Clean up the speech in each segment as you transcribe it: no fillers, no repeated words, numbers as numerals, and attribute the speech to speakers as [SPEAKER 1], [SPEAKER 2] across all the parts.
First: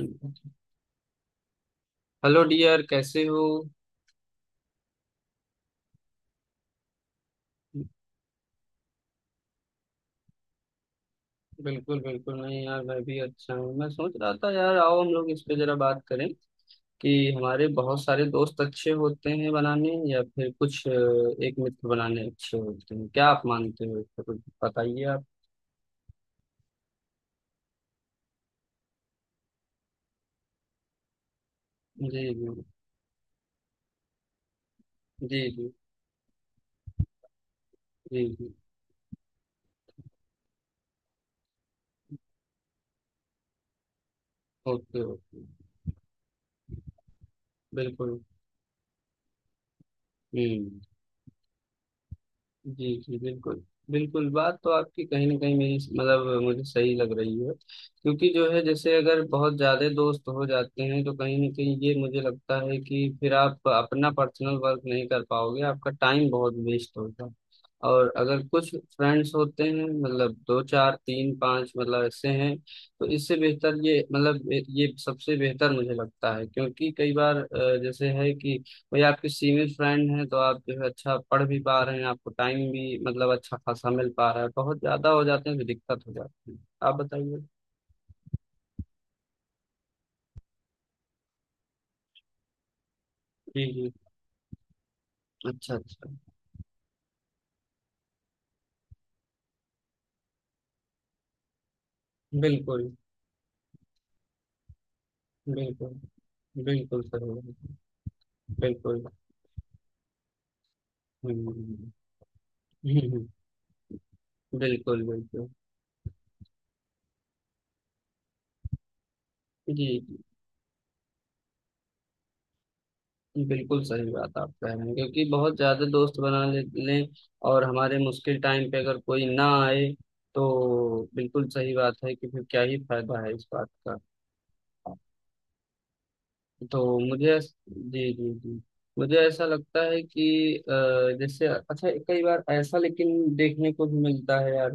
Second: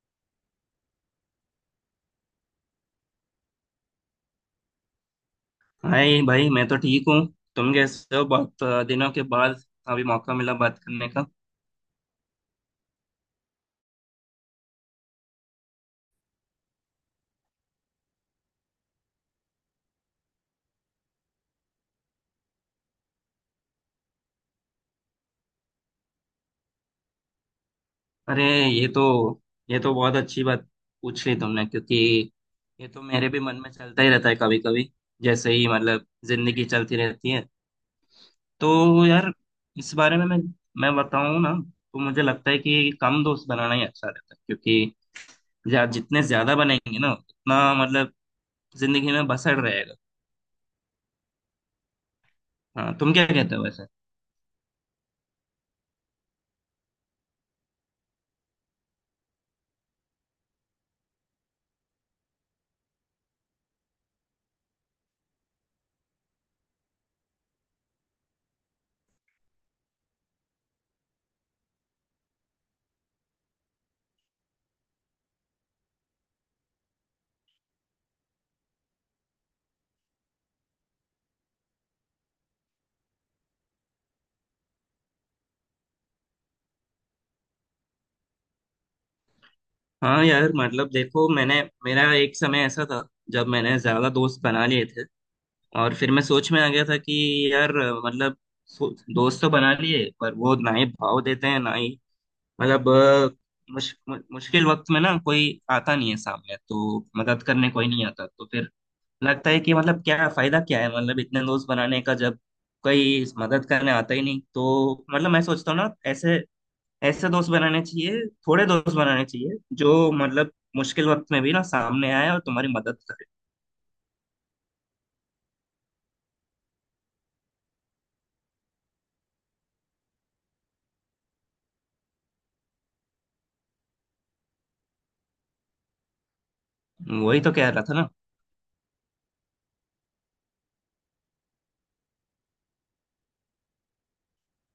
[SPEAKER 1] Hello dear, कैसे हो।
[SPEAKER 2] Hi भाई मैं तो ठीक हूँ। तुम कैसे हो? बहुत दिनों के बाद अभी मौका मिला बात करने का।
[SPEAKER 1] बिल्कुल बिल्कुल नहीं यार, मैं भी अच्छा हूँ। मैं सोच रहा था यार, आओ हम लोग इस पे जरा बात करें कि हमारे बहुत सारे दोस्त अच्छे होते हैं बनाने, या फिर कुछ एक मित्र बनाने अच्छे होते हैं। क्या आप मानते हो इसको? कुछ बताइए आप।
[SPEAKER 2] अरे, ये तो ये तो बहुत अच्छी बात पूछ ली तुमने, क्योंकि
[SPEAKER 1] जी जी।
[SPEAKER 2] ये तो मेरे भी मन में चलता ही रहता है कभी कभी।
[SPEAKER 1] जी
[SPEAKER 2] जैसे ही
[SPEAKER 1] जी।
[SPEAKER 2] मतलब जिंदगी चलती रहती है।
[SPEAKER 1] जी जी।
[SPEAKER 2] तो यार, इस बारे में मैं बताऊँ ना, तो मुझे लगता है कि कम दोस्त बनाना ही अच्छा रहता है, क्योंकि
[SPEAKER 1] ओके ओके।
[SPEAKER 2] जितने ज्यादा बनेंगे ना उतना मतलब
[SPEAKER 1] बिल्कुल।
[SPEAKER 2] जिंदगी में बसड़ रहेगा।
[SPEAKER 1] हम्म। जी
[SPEAKER 2] हाँ, तुम
[SPEAKER 1] जी,
[SPEAKER 2] क्या कहते
[SPEAKER 1] बिल्कुल।
[SPEAKER 2] हो वैसे?
[SPEAKER 1] बिल्कुल बात तो आपकी कहीं ना कहीं मेरी, मतलब मुझे सही लग रही है। क्योंकि जो है, जैसे अगर बहुत ज्यादा दोस्त हो जाते हैं तो कहीं ना कहीं ये मुझे लगता है कि फिर आप अपना पर्सनल वर्क नहीं कर पाओगे, आपका टाइम बहुत वेस्ट होगा। और अगर कुछ फ्रेंड्स होते हैं, मतलब दो चार तीन पांच, मतलब ऐसे हैं, तो इससे बेहतर ये मतलब, ये सबसे बेहतर मुझे लगता है। क्योंकि कई बार जैसे है कि कोई आपके सिविल फ्रेंड है तो आप जो है अच्छा पढ़ भी पा रहे हैं, आपको टाइम भी मतलब अच्छा खासा मिल पा रहा है। बहुत ज्यादा हो जाते हैं तो दिक्कत हो जाती है। आप बताइए।
[SPEAKER 2] हाँ यार, मतलब देखो, मैंने मेरा एक समय ऐसा था जब
[SPEAKER 1] जी
[SPEAKER 2] मैंने
[SPEAKER 1] जी।
[SPEAKER 2] ज्यादा दोस्त बना लिए थे,
[SPEAKER 1] अच्छा
[SPEAKER 2] और
[SPEAKER 1] अच्छा।
[SPEAKER 2] फिर मैं सोच में आ गया था कि यार मतलब दोस्त तो बना लिए, पर वो ना ही भाव देते हैं ना ही मतलब
[SPEAKER 1] बिल्कुल।
[SPEAKER 2] मुश्किल वक्त में ना कोई
[SPEAKER 1] बिल्कुल।
[SPEAKER 2] आता नहीं है सामने, तो
[SPEAKER 1] बिल्कुल सर।
[SPEAKER 2] मदद करने कोई नहीं आता, तो फिर
[SPEAKER 1] बिल्कुल।
[SPEAKER 2] लगता है कि मतलब क्या फायदा क्या है मतलब इतने
[SPEAKER 1] हम्म।
[SPEAKER 2] दोस्त बनाने का जब कोई
[SPEAKER 1] हम्म,
[SPEAKER 2] मदद करने आता ही नहीं। तो
[SPEAKER 1] बिल्कुल
[SPEAKER 2] मतलब मैं
[SPEAKER 1] बिल्कुल।
[SPEAKER 2] सोचता हूँ ना, ऐसे ऐसे दोस्त बनाने चाहिए, थोड़े दोस्त बनाने चाहिए
[SPEAKER 1] जी
[SPEAKER 2] जो मतलब मुश्किल वक्त में भी ना सामने आए और तुम्हारी मदद करे।
[SPEAKER 1] जी, बिल्कुल सही बात आप कह रहे हैं। क्योंकि बहुत ज्यादा दोस्त बना लें और हमारे मुश्किल टाइम पे अगर कोई ना आए तो बिल्कुल सही बात है कि फिर क्या ही फायदा है इस बात का।
[SPEAKER 2] वही तो कह रहा था ना।
[SPEAKER 1] जी जी जी। मुझे ऐसा लगता है कि जैसे अच्छा, कई बार ऐसा लेकिन देखने को भी मिलता है यार,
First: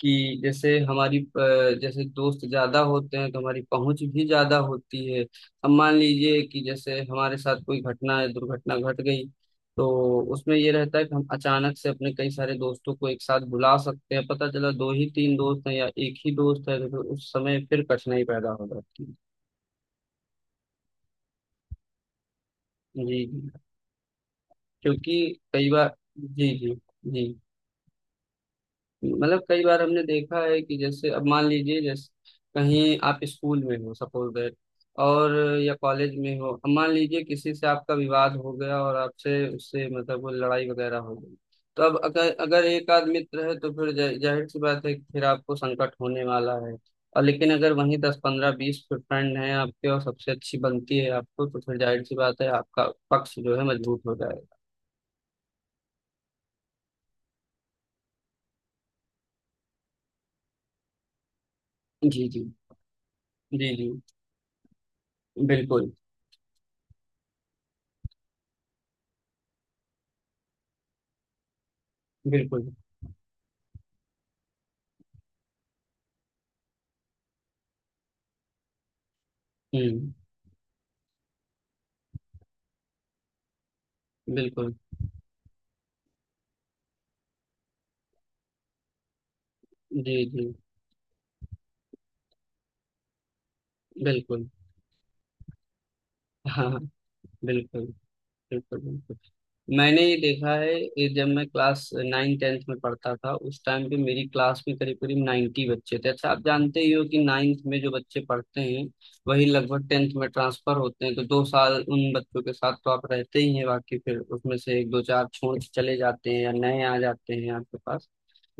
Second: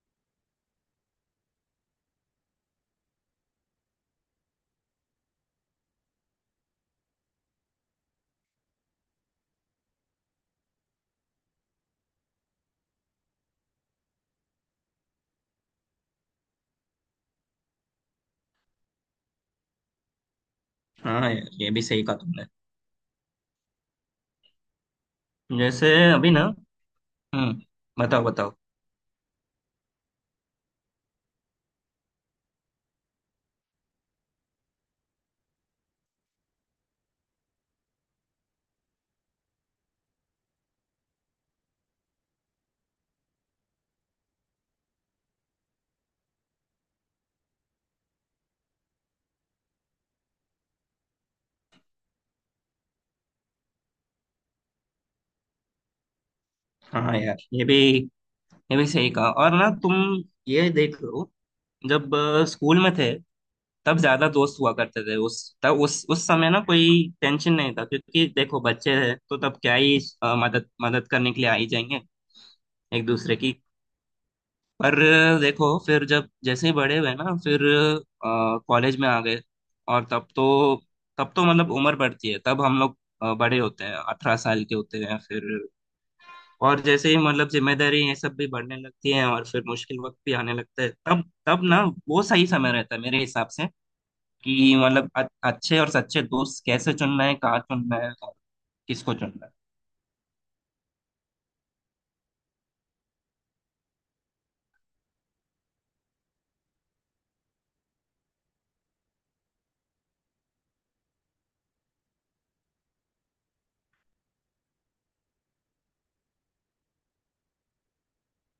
[SPEAKER 1] कि जैसे हमारी जैसे दोस्त ज्यादा होते हैं तो हमारी पहुंच भी ज्यादा होती है। अब मान लीजिए कि जैसे हमारे साथ कोई घटना या दुर्घटना घट गई, तो उसमें ये रहता है कि हम अचानक से अपने कई सारे दोस्तों को एक साथ बुला सकते हैं। पता चला दो ही तीन दोस्त हैं या एक ही दोस्त है, तो फिर उस समय फिर कठिनाई पैदा हो जाती है।
[SPEAKER 2] हाँ यार, ये भी सही कहा तुमने।
[SPEAKER 1] जी जी। क्योंकि कई
[SPEAKER 2] जैसे
[SPEAKER 1] बार।
[SPEAKER 2] अभी ना,
[SPEAKER 1] जी जी। जी
[SPEAKER 2] हम्म, बताओ बताओ।
[SPEAKER 1] मतलब कई बार हमने देखा है कि जैसे अब मान लीजिए, जैसे कहीं आप स्कूल में हो, सपोज दैट, और या कॉलेज में हो, अब मान लीजिए किसी से आपका विवाद हो गया और आपसे उससे मतलब वो लड़ाई वगैरह हो गई। तो अब अगर अगर एक आध मित्र है तो फिर जाहिर सी बात है कि फिर आपको संकट होने वाला है। और लेकिन अगर वहीं दस पंद्रह बीस फ्रेंड हैं आपके और सबसे अच्छी बनती है आपको तो फिर जाहिर सी बात है आपका पक्ष जो है मजबूत हो जाएगा।
[SPEAKER 2] हाँ यार, ये भी सही कहा, और ना तुम ये देख लो। जब
[SPEAKER 1] जी जी।
[SPEAKER 2] स्कूल में थे,
[SPEAKER 1] जी जी।
[SPEAKER 2] तब ज्यादा दोस्त हुआ करते थे। उस तब
[SPEAKER 1] बिल्कुल।
[SPEAKER 2] उस समय ना कोई टेंशन नहीं था, क्योंकि देखो बच्चे हैं तो तब क्या ही मदद मदद करने के लिए आ ही जाएंगे
[SPEAKER 1] बिल्कुल।
[SPEAKER 2] एक दूसरे की। पर देखो, फिर जब जैसे ही बड़े हुए ना, फिर कॉलेज में आ गए। और
[SPEAKER 1] हम्म।
[SPEAKER 2] तब तो मतलब उम्र बढ़ती है, तब हम लोग बड़े होते हैं, 18 साल
[SPEAKER 1] बिल्कुल।
[SPEAKER 2] के होते हैं फिर, और जैसे ही मतलब जिम्मेदारी ये सब भी बढ़ने लगती है, और फिर मुश्किल वक्त
[SPEAKER 1] जी
[SPEAKER 2] भी
[SPEAKER 1] जी,
[SPEAKER 2] आने लगता है। तब तब ना वो सही समय रहता है मेरे हिसाब से,
[SPEAKER 1] बिल्कुल।
[SPEAKER 2] कि मतलब अच्छे और सच्चे दोस्त
[SPEAKER 1] हाँ हाँ,
[SPEAKER 2] कैसे चुनना है, कहाँ
[SPEAKER 1] बिल्कुल।
[SPEAKER 2] चुनना है, और
[SPEAKER 1] बिल्कुल
[SPEAKER 2] किसको
[SPEAKER 1] बिल्कुल।
[SPEAKER 2] चुनना है।
[SPEAKER 1] मैंने ये देखा है। ये जब मैं क्लास नाइन टेंथ में पढ़ता था, उस टाइम पे मेरी क्लास में करीब करीब 90 बच्चे थे। अच्छा, आप जानते ही हो कि नाइन्थ में जो बच्चे पढ़ते हैं वही लगभग टेंथ में ट्रांसफर होते हैं। तो दो साल उन बच्चों के साथ तो आप रहते ही हैं, बाकी फिर उसमें से एक दो चार छोड़ के चले जाते हैं या नए आ जाते हैं आपके पास।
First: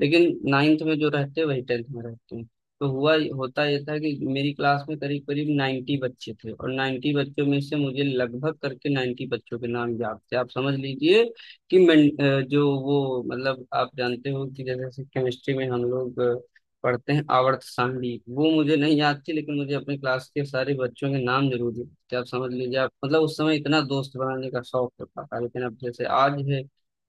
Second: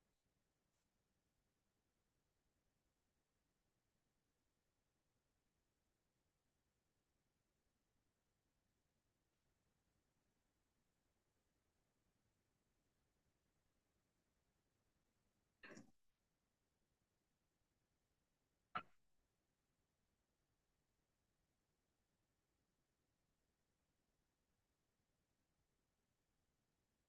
[SPEAKER 1] लेकिन नाइन्थ में जो रहते हैं वही टेंथ में रहते हैं। तो हुआ होता यह था कि मेरी क्लास में करीब करीब 90 बच्चे थे, और 90 बच्चों में से मुझे लगभग करके 90 बच्चों के नाम याद थे। आप समझ लीजिए कि मैं जो वो मतलब, आप जानते हो कि जैसे केमिस्ट्री में हम लोग पढ़ते हैं आवर्त सारणी, वो मुझे नहीं याद थी, लेकिन मुझे अपने क्लास के सारे बच्चों के नाम जरूर याद थे। आप समझ लीजिए, आप मतलब उस समय इतना दोस्त बनाने का शौक होता था, लेकिन अब जैसे आज है,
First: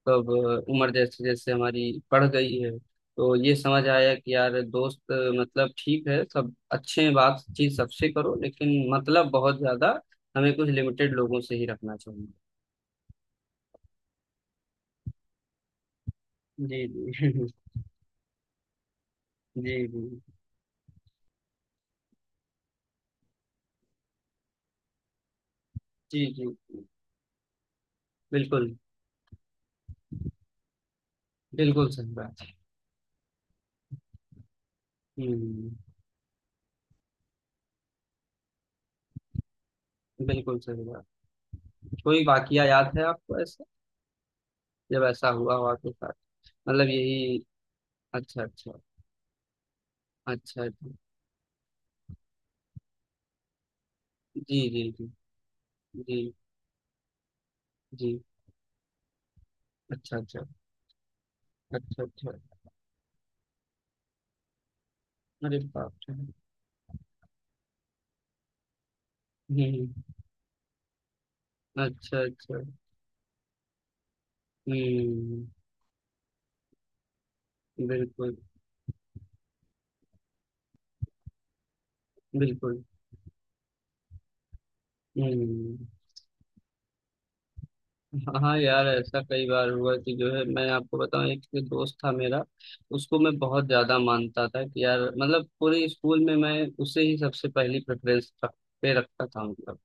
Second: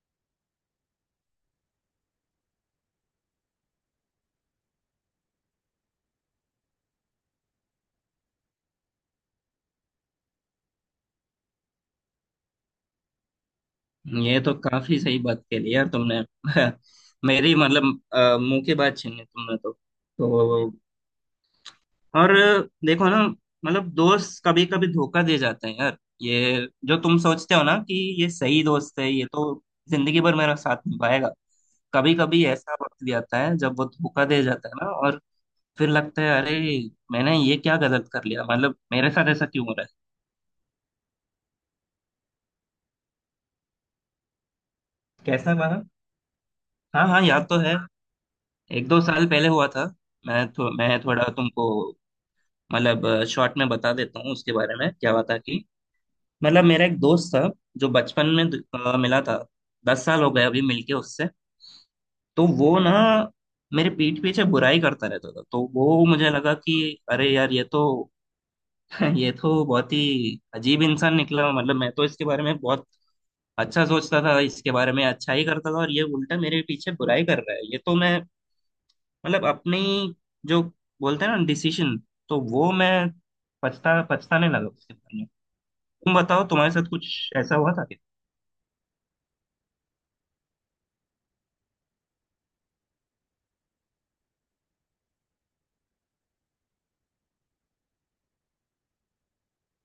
[SPEAKER 1] तो अब उम्र जैसे जैसे हमारी बढ़ गई है तो ये समझ आया कि यार दोस्त मतलब ठीक है सब अच्छे हैं, बातचीत सबसे करो, लेकिन मतलब बहुत ज्यादा, हमें कुछ लिमिटेड लोगों से ही रखना चाहिए।
[SPEAKER 2] ये तो काफी सही बात कह ली यार तुमने
[SPEAKER 1] जी जी
[SPEAKER 2] मेरी मतलब मुंह की बात छीन ली तुमने
[SPEAKER 1] जी
[SPEAKER 2] तो।
[SPEAKER 1] जी।
[SPEAKER 2] तो और देखो ना, मतलब दोस्त कभी कभी धोखा दे जाते हैं यार।
[SPEAKER 1] जी जी।
[SPEAKER 2] ये
[SPEAKER 1] जी।
[SPEAKER 2] जो तुम सोचते हो ना कि ये सही
[SPEAKER 1] बिल्कुल।
[SPEAKER 2] दोस्त है, ये तो जिंदगी भर मेरा साथ निभाएगा,
[SPEAKER 1] बिल्कुल सही
[SPEAKER 2] कभी
[SPEAKER 1] बात
[SPEAKER 2] कभी
[SPEAKER 1] है।
[SPEAKER 2] ऐसा वक्त भी आता है जब वो धोखा दे जाता है ना, और
[SPEAKER 1] हम्म।
[SPEAKER 2] फिर लगता है, अरे, मैंने ये क्या गलत कर लिया, मतलब मेरे साथ ऐसा क्यों हो रहा।
[SPEAKER 1] बिल्कुल सही बात। कोई वाकया याद है आपको ऐसा, जब
[SPEAKER 2] है
[SPEAKER 1] ऐसा
[SPEAKER 2] कैसा
[SPEAKER 1] हुआ हो
[SPEAKER 2] माना?
[SPEAKER 1] आपके साथ? मतलब
[SPEAKER 2] हाँ हाँ,
[SPEAKER 1] यही।
[SPEAKER 2] याद तो है।
[SPEAKER 1] अच्छा अच्छा।
[SPEAKER 2] एक दो साल पहले हुआ था।
[SPEAKER 1] अच्छा।
[SPEAKER 2] मैं थोड़ा तुमको मतलब शॉर्ट में बता देता हूँ उसके
[SPEAKER 1] जी
[SPEAKER 2] बारे
[SPEAKER 1] जी।
[SPEAKER 2] में
[SPEAKER 1] जी
[SPEAKER 2] क्या हुआ था कि
[SPEAKER 1] जी। जी
[SPEAKER 2] मतलब मेरा एक दोस्त था, जो
[SPEAKER 1] जी।
[SPEAKER 2] बचपन में मिला था। दस
[SPEAKER 1] अच्छा
[SPEAKER 2] साल हो गए
[SPEAKER 1] अच्छा।
[SPEAKER 2] अभी मिलके उससे।
[SPEAKER 1] अच्छा अच्छा।
[SPEAKER 2] तो वो ना मेरे पीठ पीछे बुराई करता रहता था,
[SPEAKER 1] अरे
[SPEAKER 2] तो
[SPEAKER 1] बाप
[SPEAKER 2] वो
[SPEAKER 1] रे।
[SPEAKER 2] मुझे लगा कि अरे यार, ये तो ये तो
[SPEAKER 1] हम्म।
[SPEAKER 2] बहुत ही अजीब इंसान निकला। मतलब मैं तो
[SPEAKER 1] अच्छा
[SPEAKER 2] इसके बारे में
[SPEAKER 1] अच्छा।
[SPEAKER 2] बहुत अच्छा सोचता था, इसके बारे में अच्छा ही
[SPEAKER 1] हम्म।
[SPEAKER 2] करता था, और ये उल्टा मेरे पीछे बुराई कर रहा है। ये तो मैं
[SPEAKER 1] बिल्कुल।
[SPEAKER 2] मतलब अपनी, जो बोलते हैं ना, डिसीजन, तो वो
[SPEAKER 1] बिल्कुल।
[SPEAKER 2] मैं पछताने लगा उसके बाद में।
[SPEAKER 1] हम्म।
[SPEAKER 2] तुम बताओ, तुम्हारे साथ कुछ ऐसा हुआ था?
[SPEAKER 1] हाँ यार, ऐसा कई बार हुआ कि जो है, मैं आपको बताऊं, एक दोस्त था मेरा, उसको मैं बहुत ज्यादा मानता था कि यार मतलब पूरे स्कूल में मैं उसे ही सबसे पहली प्रेफरेंस पे रखता था मतलब।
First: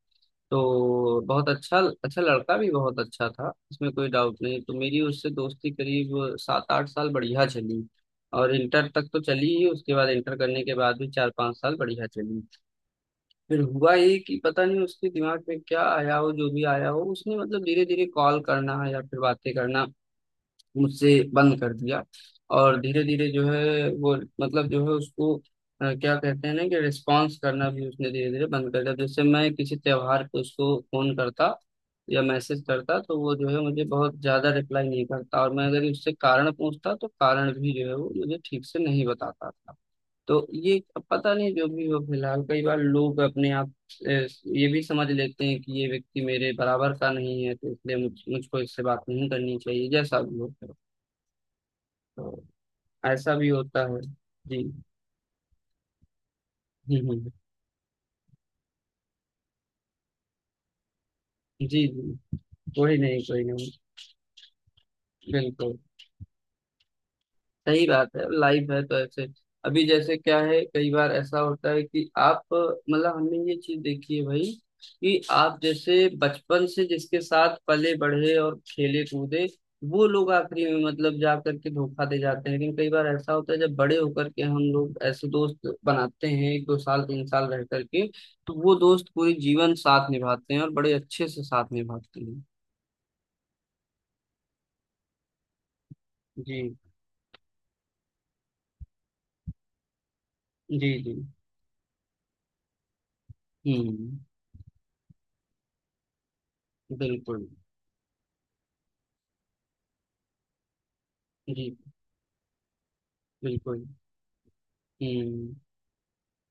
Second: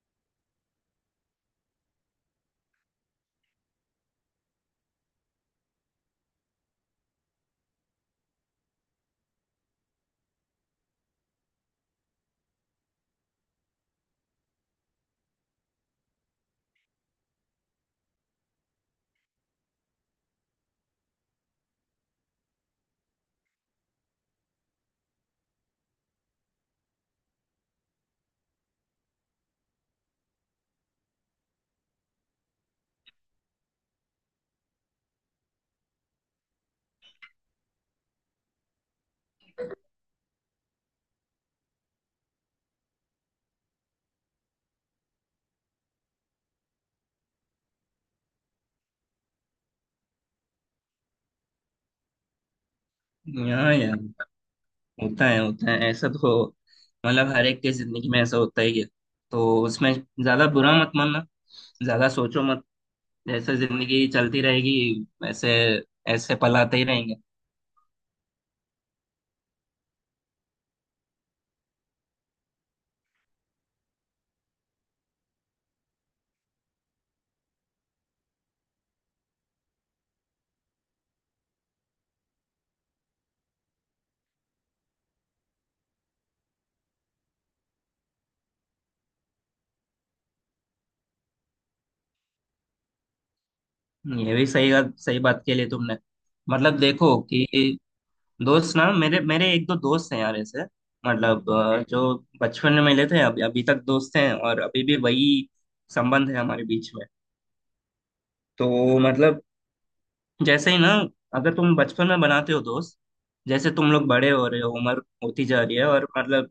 [SPEAKER 1] तो बहुत अच्छा, अच्छा लड़का भी बहुत अच्छा था, इसमें कोई डाउट नहीं। तो मेरी उससे दोस्ती करीब सात आठ साल बढ़िया चली, और इंटर तक तो चली ही, उसके बाद इंटर करने के बाद भी चार पांच साल बढ़िया चली। फिर हुआ ये कि पता नहीं उसके दिमाग में क्या आया हो, जो भी आया हो, उसने मतलब धीरे धीरे कॉल करना या फिर बातें करना मुझसे बंद कर दिया। और धीरे धीरे जो है वो मतलब जो है उसको क्या कहते हैं ना कि रिस्पॉन्स करना भी उसने धीरे धीरे बंद कर दिया। जैसे मैं किसी त्योहार पे उसको फोन करता या मैसेज करता तो वो जो है मुझे बहुत ज्यादा रिप्लाई नहीं करता, और मैं अगर उससे कारण पूछता तो कारण भी जो है वो मुझे ठीक से नहीं बताता था। तो ये पता नहीं जो भी हो, फिलहाल कई बार लोग अपने आप ये भी समझ लेते हैं कि ये व्यक्ति मेरे बराबर का नहीं है तो इसलिए मुझको इससे बात नहीं करनी चाहिए, जैसा भी हो। तो ऐसा भी
[SPEAKER 2] क्या हाँ
[SPEAKER 1] होता
[SPEAKER 2] यार,
[SPEAKER 1] है। जी
[SPEAKER 2] होता है ऐसा तो,
[SPEAKER 1] हम्म,
[SPEAKER 2] मतलब
[SPEAKER 1] हम्म,
[SPEAKER 2] हर एक की जिंदगी में ऐसा होता ही है। तो उसमें ज्यादा बुरा मत मानना,
[SPEAKER 1] जी जी।
[SPEAKER 2] ज्यादा सोचो मत।
[SPEAKER 1] कोई नहीं कोई
[SPEAKER 2] जैसे
[SPEAKER 1] नहीं।
[SPEAKER 2] जिंदगी चलती रहेगी, ऐसे
[SPEAKER 1] बिल्कुल
[SPEAKER 2] ऐसे पल आते ही रहेंगे।
[SPEAKER 1] सही बात है, लाइव है तो ऐसे। अभी जैसे क्या है, कई बार ऐसा होता है कि आप मतलब, हमने ये चीज देखी है भाई, कि आप जैसे बचपन से जिसके साथ पले बढ़े और खेले कूदे, वो लोग आखिरी में मतलब जा करके धोखा दे जाते हैं, लेकिन कई बार ऐसा होता है जब बड़े होकर के हम लोग ऐसे दोस्त बनाते हैं एक दो साल तीन साल रह करके, तो वो दोस्त पूरे जीवन साथ निभाते हैं और बड़े अच्छे से साथ निभाते हैं।
[SPEAKER 2] ये भी सही बात, सही बात के लिए तुमने
[SPEAKER 1] जी
[SPEAKER 2] मतलब देखो कि दोस्त ना, मेरे मेरे एक दो दोस्त हैं यार ऐसे,
[SPEAKER 1] जी। जी।
[SPEAKER 2] मतलब जो बचपन में मिले थे, अभी अभी तक दोस्त
[SPEAKER 1] हम्म।
[SPEAKER 2] हैं, और अभी भी वही संबंध है हमारे बीच में।
[SPEAKER 1] बिल्कुल।
[SPEAKER 2] तो मतलब जैसे ही ना, अगर तुम
[SPEAKER 1] जी।
[SPEAKER 2] बचपन में बनाते हो दोस्त, जैसे
[SPEAKER 1] बिल्कुल।
[SPEAKER 2] तुम लोग बड़े हो रहे हो, उम्र होती
[SPEAKER 1] हम्म।
[SPEAKER 2] जा रही है, और मतलब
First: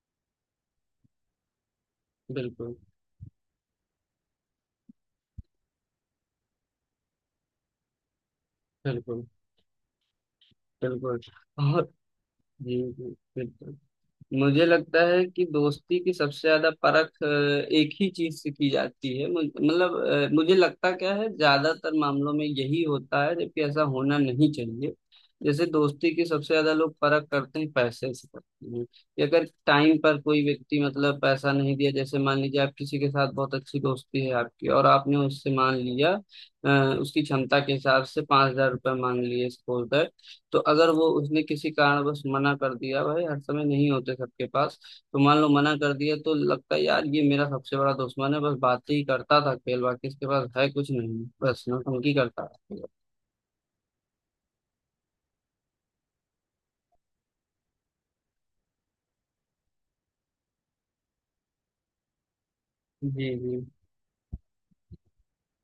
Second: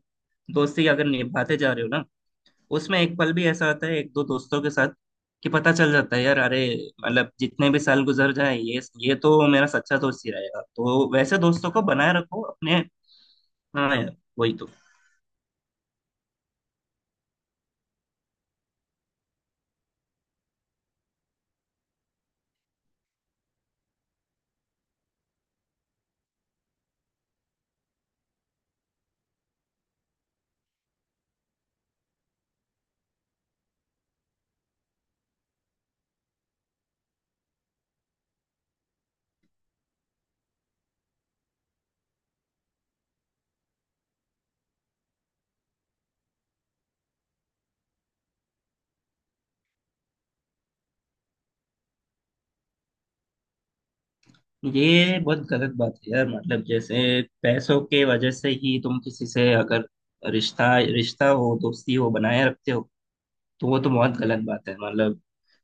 [SPEAKER 2] दोस्ती अगर निभाते जा रहे हो ना,
[SPEAKER 1] बिल्कुल।
[SPEAKER 2] उसमें एक पल भी ऐसा आता है एक दो दोस्तों के साथ कि पता चल जाता है यार, अरे, मतलब जितने भी साल गुजर जाए, ये
[SPEAKER 1] बिल्कुल।
[SPEAKER 2] तो मेरा सच्चा दोस्त ही रहेगा, तो
[SPEAKER 1] बिल्कुल
[SPEAKER 2] वैसे दोस्तों को
[SPEAKER 1] बहुत।
[SPEAKER 2] बनाए रखो
[SPEAKER 1] जी
[SPEAKER 2] अपने।
[SPEAKER 1] जी, बिल्कुल।
[SPEAKER 2] हाँ यार, वही
[SPEAKER 1] मुझे
[SPEAKER 2] तो।
[SPEAKER 1] लगता है कि दोस्ती की सबसे ज्यादा परख एक ही चीज से की जाती है। मतलब मुझे लगता क्या है, ज्यादातर मामलों में यही होता है जबकि ऐसा होना नहीं चाहिए। जैसे दोस्ती की सबसे ज्यादा लोग परख करते हैं पैसे से करते हैं। कि अगर टाइम पर कोई व्यक्ति मतलब पैसा नहीं दिया, जैसे मान लीजिए आप किसी के साथ बहुत अच्छी दोस्ती है आपकी और आपने उससे मान लिया अ, उसकी क्षमता के हिसाब से पांच हजार रुपये मांग लिए सपोज। तो अगर वो उसने किसी कारणवश मना कर दिया, भाई हर समय नहीं होते सबके पास, तो मान लो मना कर दिया तो लगता है यार ये मेरा सबसे बड़ा दुश्मन है, बस बातें ही करता था, खेल बाकी इसके पास है कुछ नहीं, बस नौटंकी करता था।
[SPEAKER 2] तो ये बहुत गलत बात है यार, मतलब जैसे पैसों के वजह से ही तुम किसी से अगर रिश्ता रिश्ता हो, दोस्ती हो, बनाए रखते हो,
[SPEAKER 1] जी जी।
[SPEAKER 2] तो वो तो बहुत गलत बात है। मतलब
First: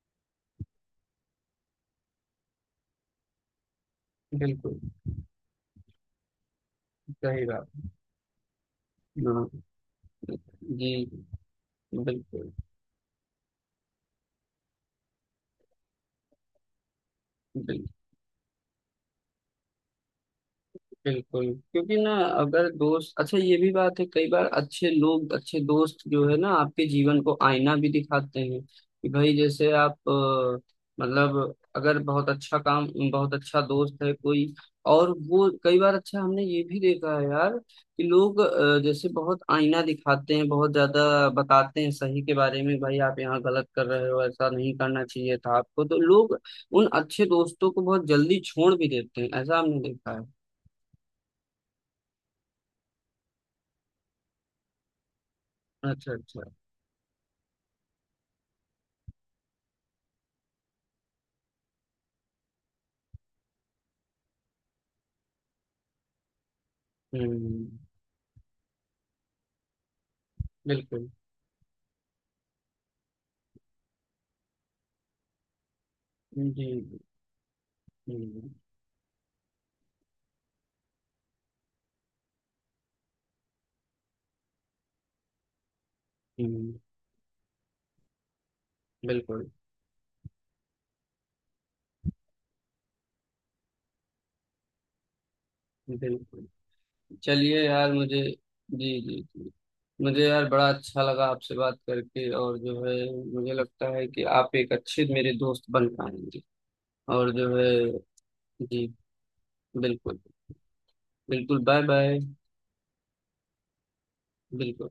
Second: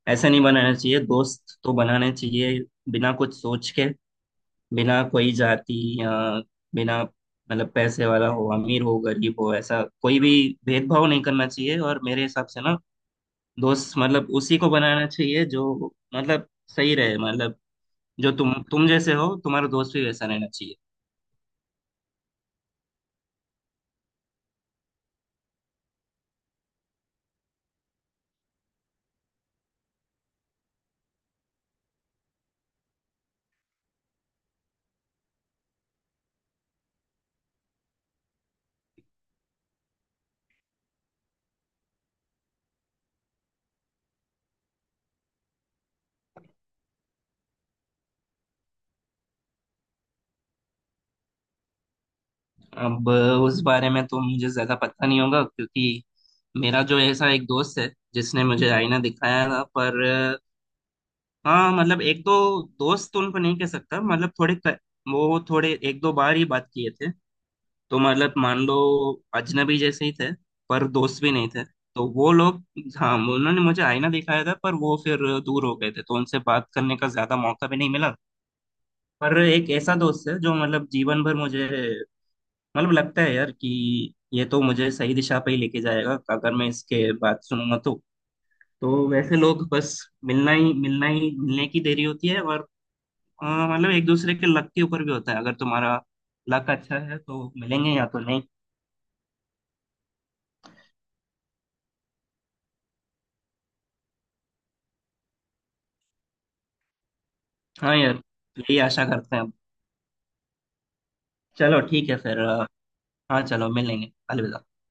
[SPEAKER 2] ऐसा नहीं बनाना चाहिए, दोस्त तो बनाने चाहिए बिना कुछ सोच के,
[SPEAKER 1] बिल्कुल
[SPEAKER 2] बिना कोई जाति, या बिना
[SPEAKER 1] सही बात।
[SPEAKER 2] मतलब पैसे वाला हो, अमीर हो, गरीब
[SPEAKER 1] हाँ,
[SPEAKER 2] हो, ऐसा कोई भी
[SPEAKER 1] जी।
[SPEAKER 2] भेदभाव नहीं करना चाहिए। और मेरे हिसाब
[SPEAKER 1] बिल्कुल।
[SPEAKER 2] से ना, दोस्त मतलब उसी को बनाना चाहिए जो मतलब सही रहे, मतलब
[SPEAKER 1] बिल्कुल।
[SPEAKER 2] जो तुम जैसे हो, तुम्हारा दोस्त भी वैसा रहना चाहिए।
[SPEAKER 1] बिल्कुल। क्योंकि ना, अगर दोस्त अच्छा, ये भी बात है, कई बार अच्छे लोग अच्छे दोस्त जो है ना आपके जीवन को आईना भी दिखाते हैं कि भाई, जैसे आप मतलब अगर बहुत अच्छा काम, बहुत अच्छा दोस्त है कोई, और वो कई बार अच्छा, हमने ये भी देखा है यार, कि लोग जैसे बहुत आईना दिखाते हैं, बहुत ज्यादा बताते हैं सही के बारे में, भाई आप यहाँ गलत कर रहे हो, ऐसा नहीं करना चाहिए था आपको, तो लोग उन अच्छे दोस्तों को बहुत जल्दी छोड़ भी देते हैं, ऐसा हमने देखा है।
[SPEAKER 2] अब उस बारे में तो मुझे ज्यादा पता नहीं होगा, क्योंकि
[SPEAKER 1] अच्छा अच्छा।
[SPEAKER 2] मेरा जो ऐसा एक दोस्त है, जिसने मुझे आईना दिखाया था, पर हाँ, मतलब एक दो दोस्त तो उनको नहीं कह सकता, मतलब थोड़े वो थोड़े एक दो बार ही बात किए थे।
[SPEAKER 1] हम्म।
[SPEAKER 2] तो मतलब मान लो अजनबी जैसे ही थे, पर
[SPEAKER 1] बिल्कुल।
[SPEAKER 2] दोस्त भी नहीं थे। तो वो लोग, हाँ, उन्होंने मुझे आईना दिखाया था, पर वो फिर दूर हो गए थे, तो उनसे
[SPEAKER 1] जी।
[SPEAKER 2] बात करने का ज्यादा मौका भी नहीं मिला।
[SPEAKER 1] हम्म।
[SPEAKER 2] पर एक ऐसा दोस्त है जो मतलब जीवन भर मुझे, मतलब लगता है यार कि ये तो मुझे सही दिशा पे ही लेके जाएगा अगर मैं
[SPEAKER 1] हम्म,
[SPEAKER 2] इसके बात सुनूंगा तो। तो वैसे
[SPEAKER 1] बिल्कुल।
[SPEAKER 2] लोग बस मिलना ही मिलने की देरी होती है, और मतलब एक दूसरे के लक के ऊपर भी होता है। अगर तुम्हारा
[SPEAKER 1] बिल्कुल।
[SPEAKER 2] लक अच्छा है तो
[SPEAKER 1] चलिए
[SPEAKER 2] मिलेंगे,
[SPEAKER 1] यार,
[SPEAKER 2] या तो
[SPEAKER 1] मुझे।
[SPEAKER 2] नहीं।
[SPEAKER 1] जी जी जी। मुझे यार बड़ा अच्छा लगा आपसे बात करके, और जो है मुझे लगता है कि आप एक अच्छे मेरे दोस्त बन पाएंगे, और जो है।
[SPEAKER 2] हाँ यार, यही
[SPEAKER 1] जी।
[SPEAKER 2] आशा करते हैं।
[SPEAKER 1] बिल्कुल। बिल्कुल
[SPEAKER 2] चलो
[SPEAKER 1] बाय
[SPEAKER 2] ठीक है,
[SPEAKER 1] बाय।
[SPEAKER 2] फिर हाँ चलो, मिलेंगे, अलविदा।
[SPEAKER 1] बिल्कुल।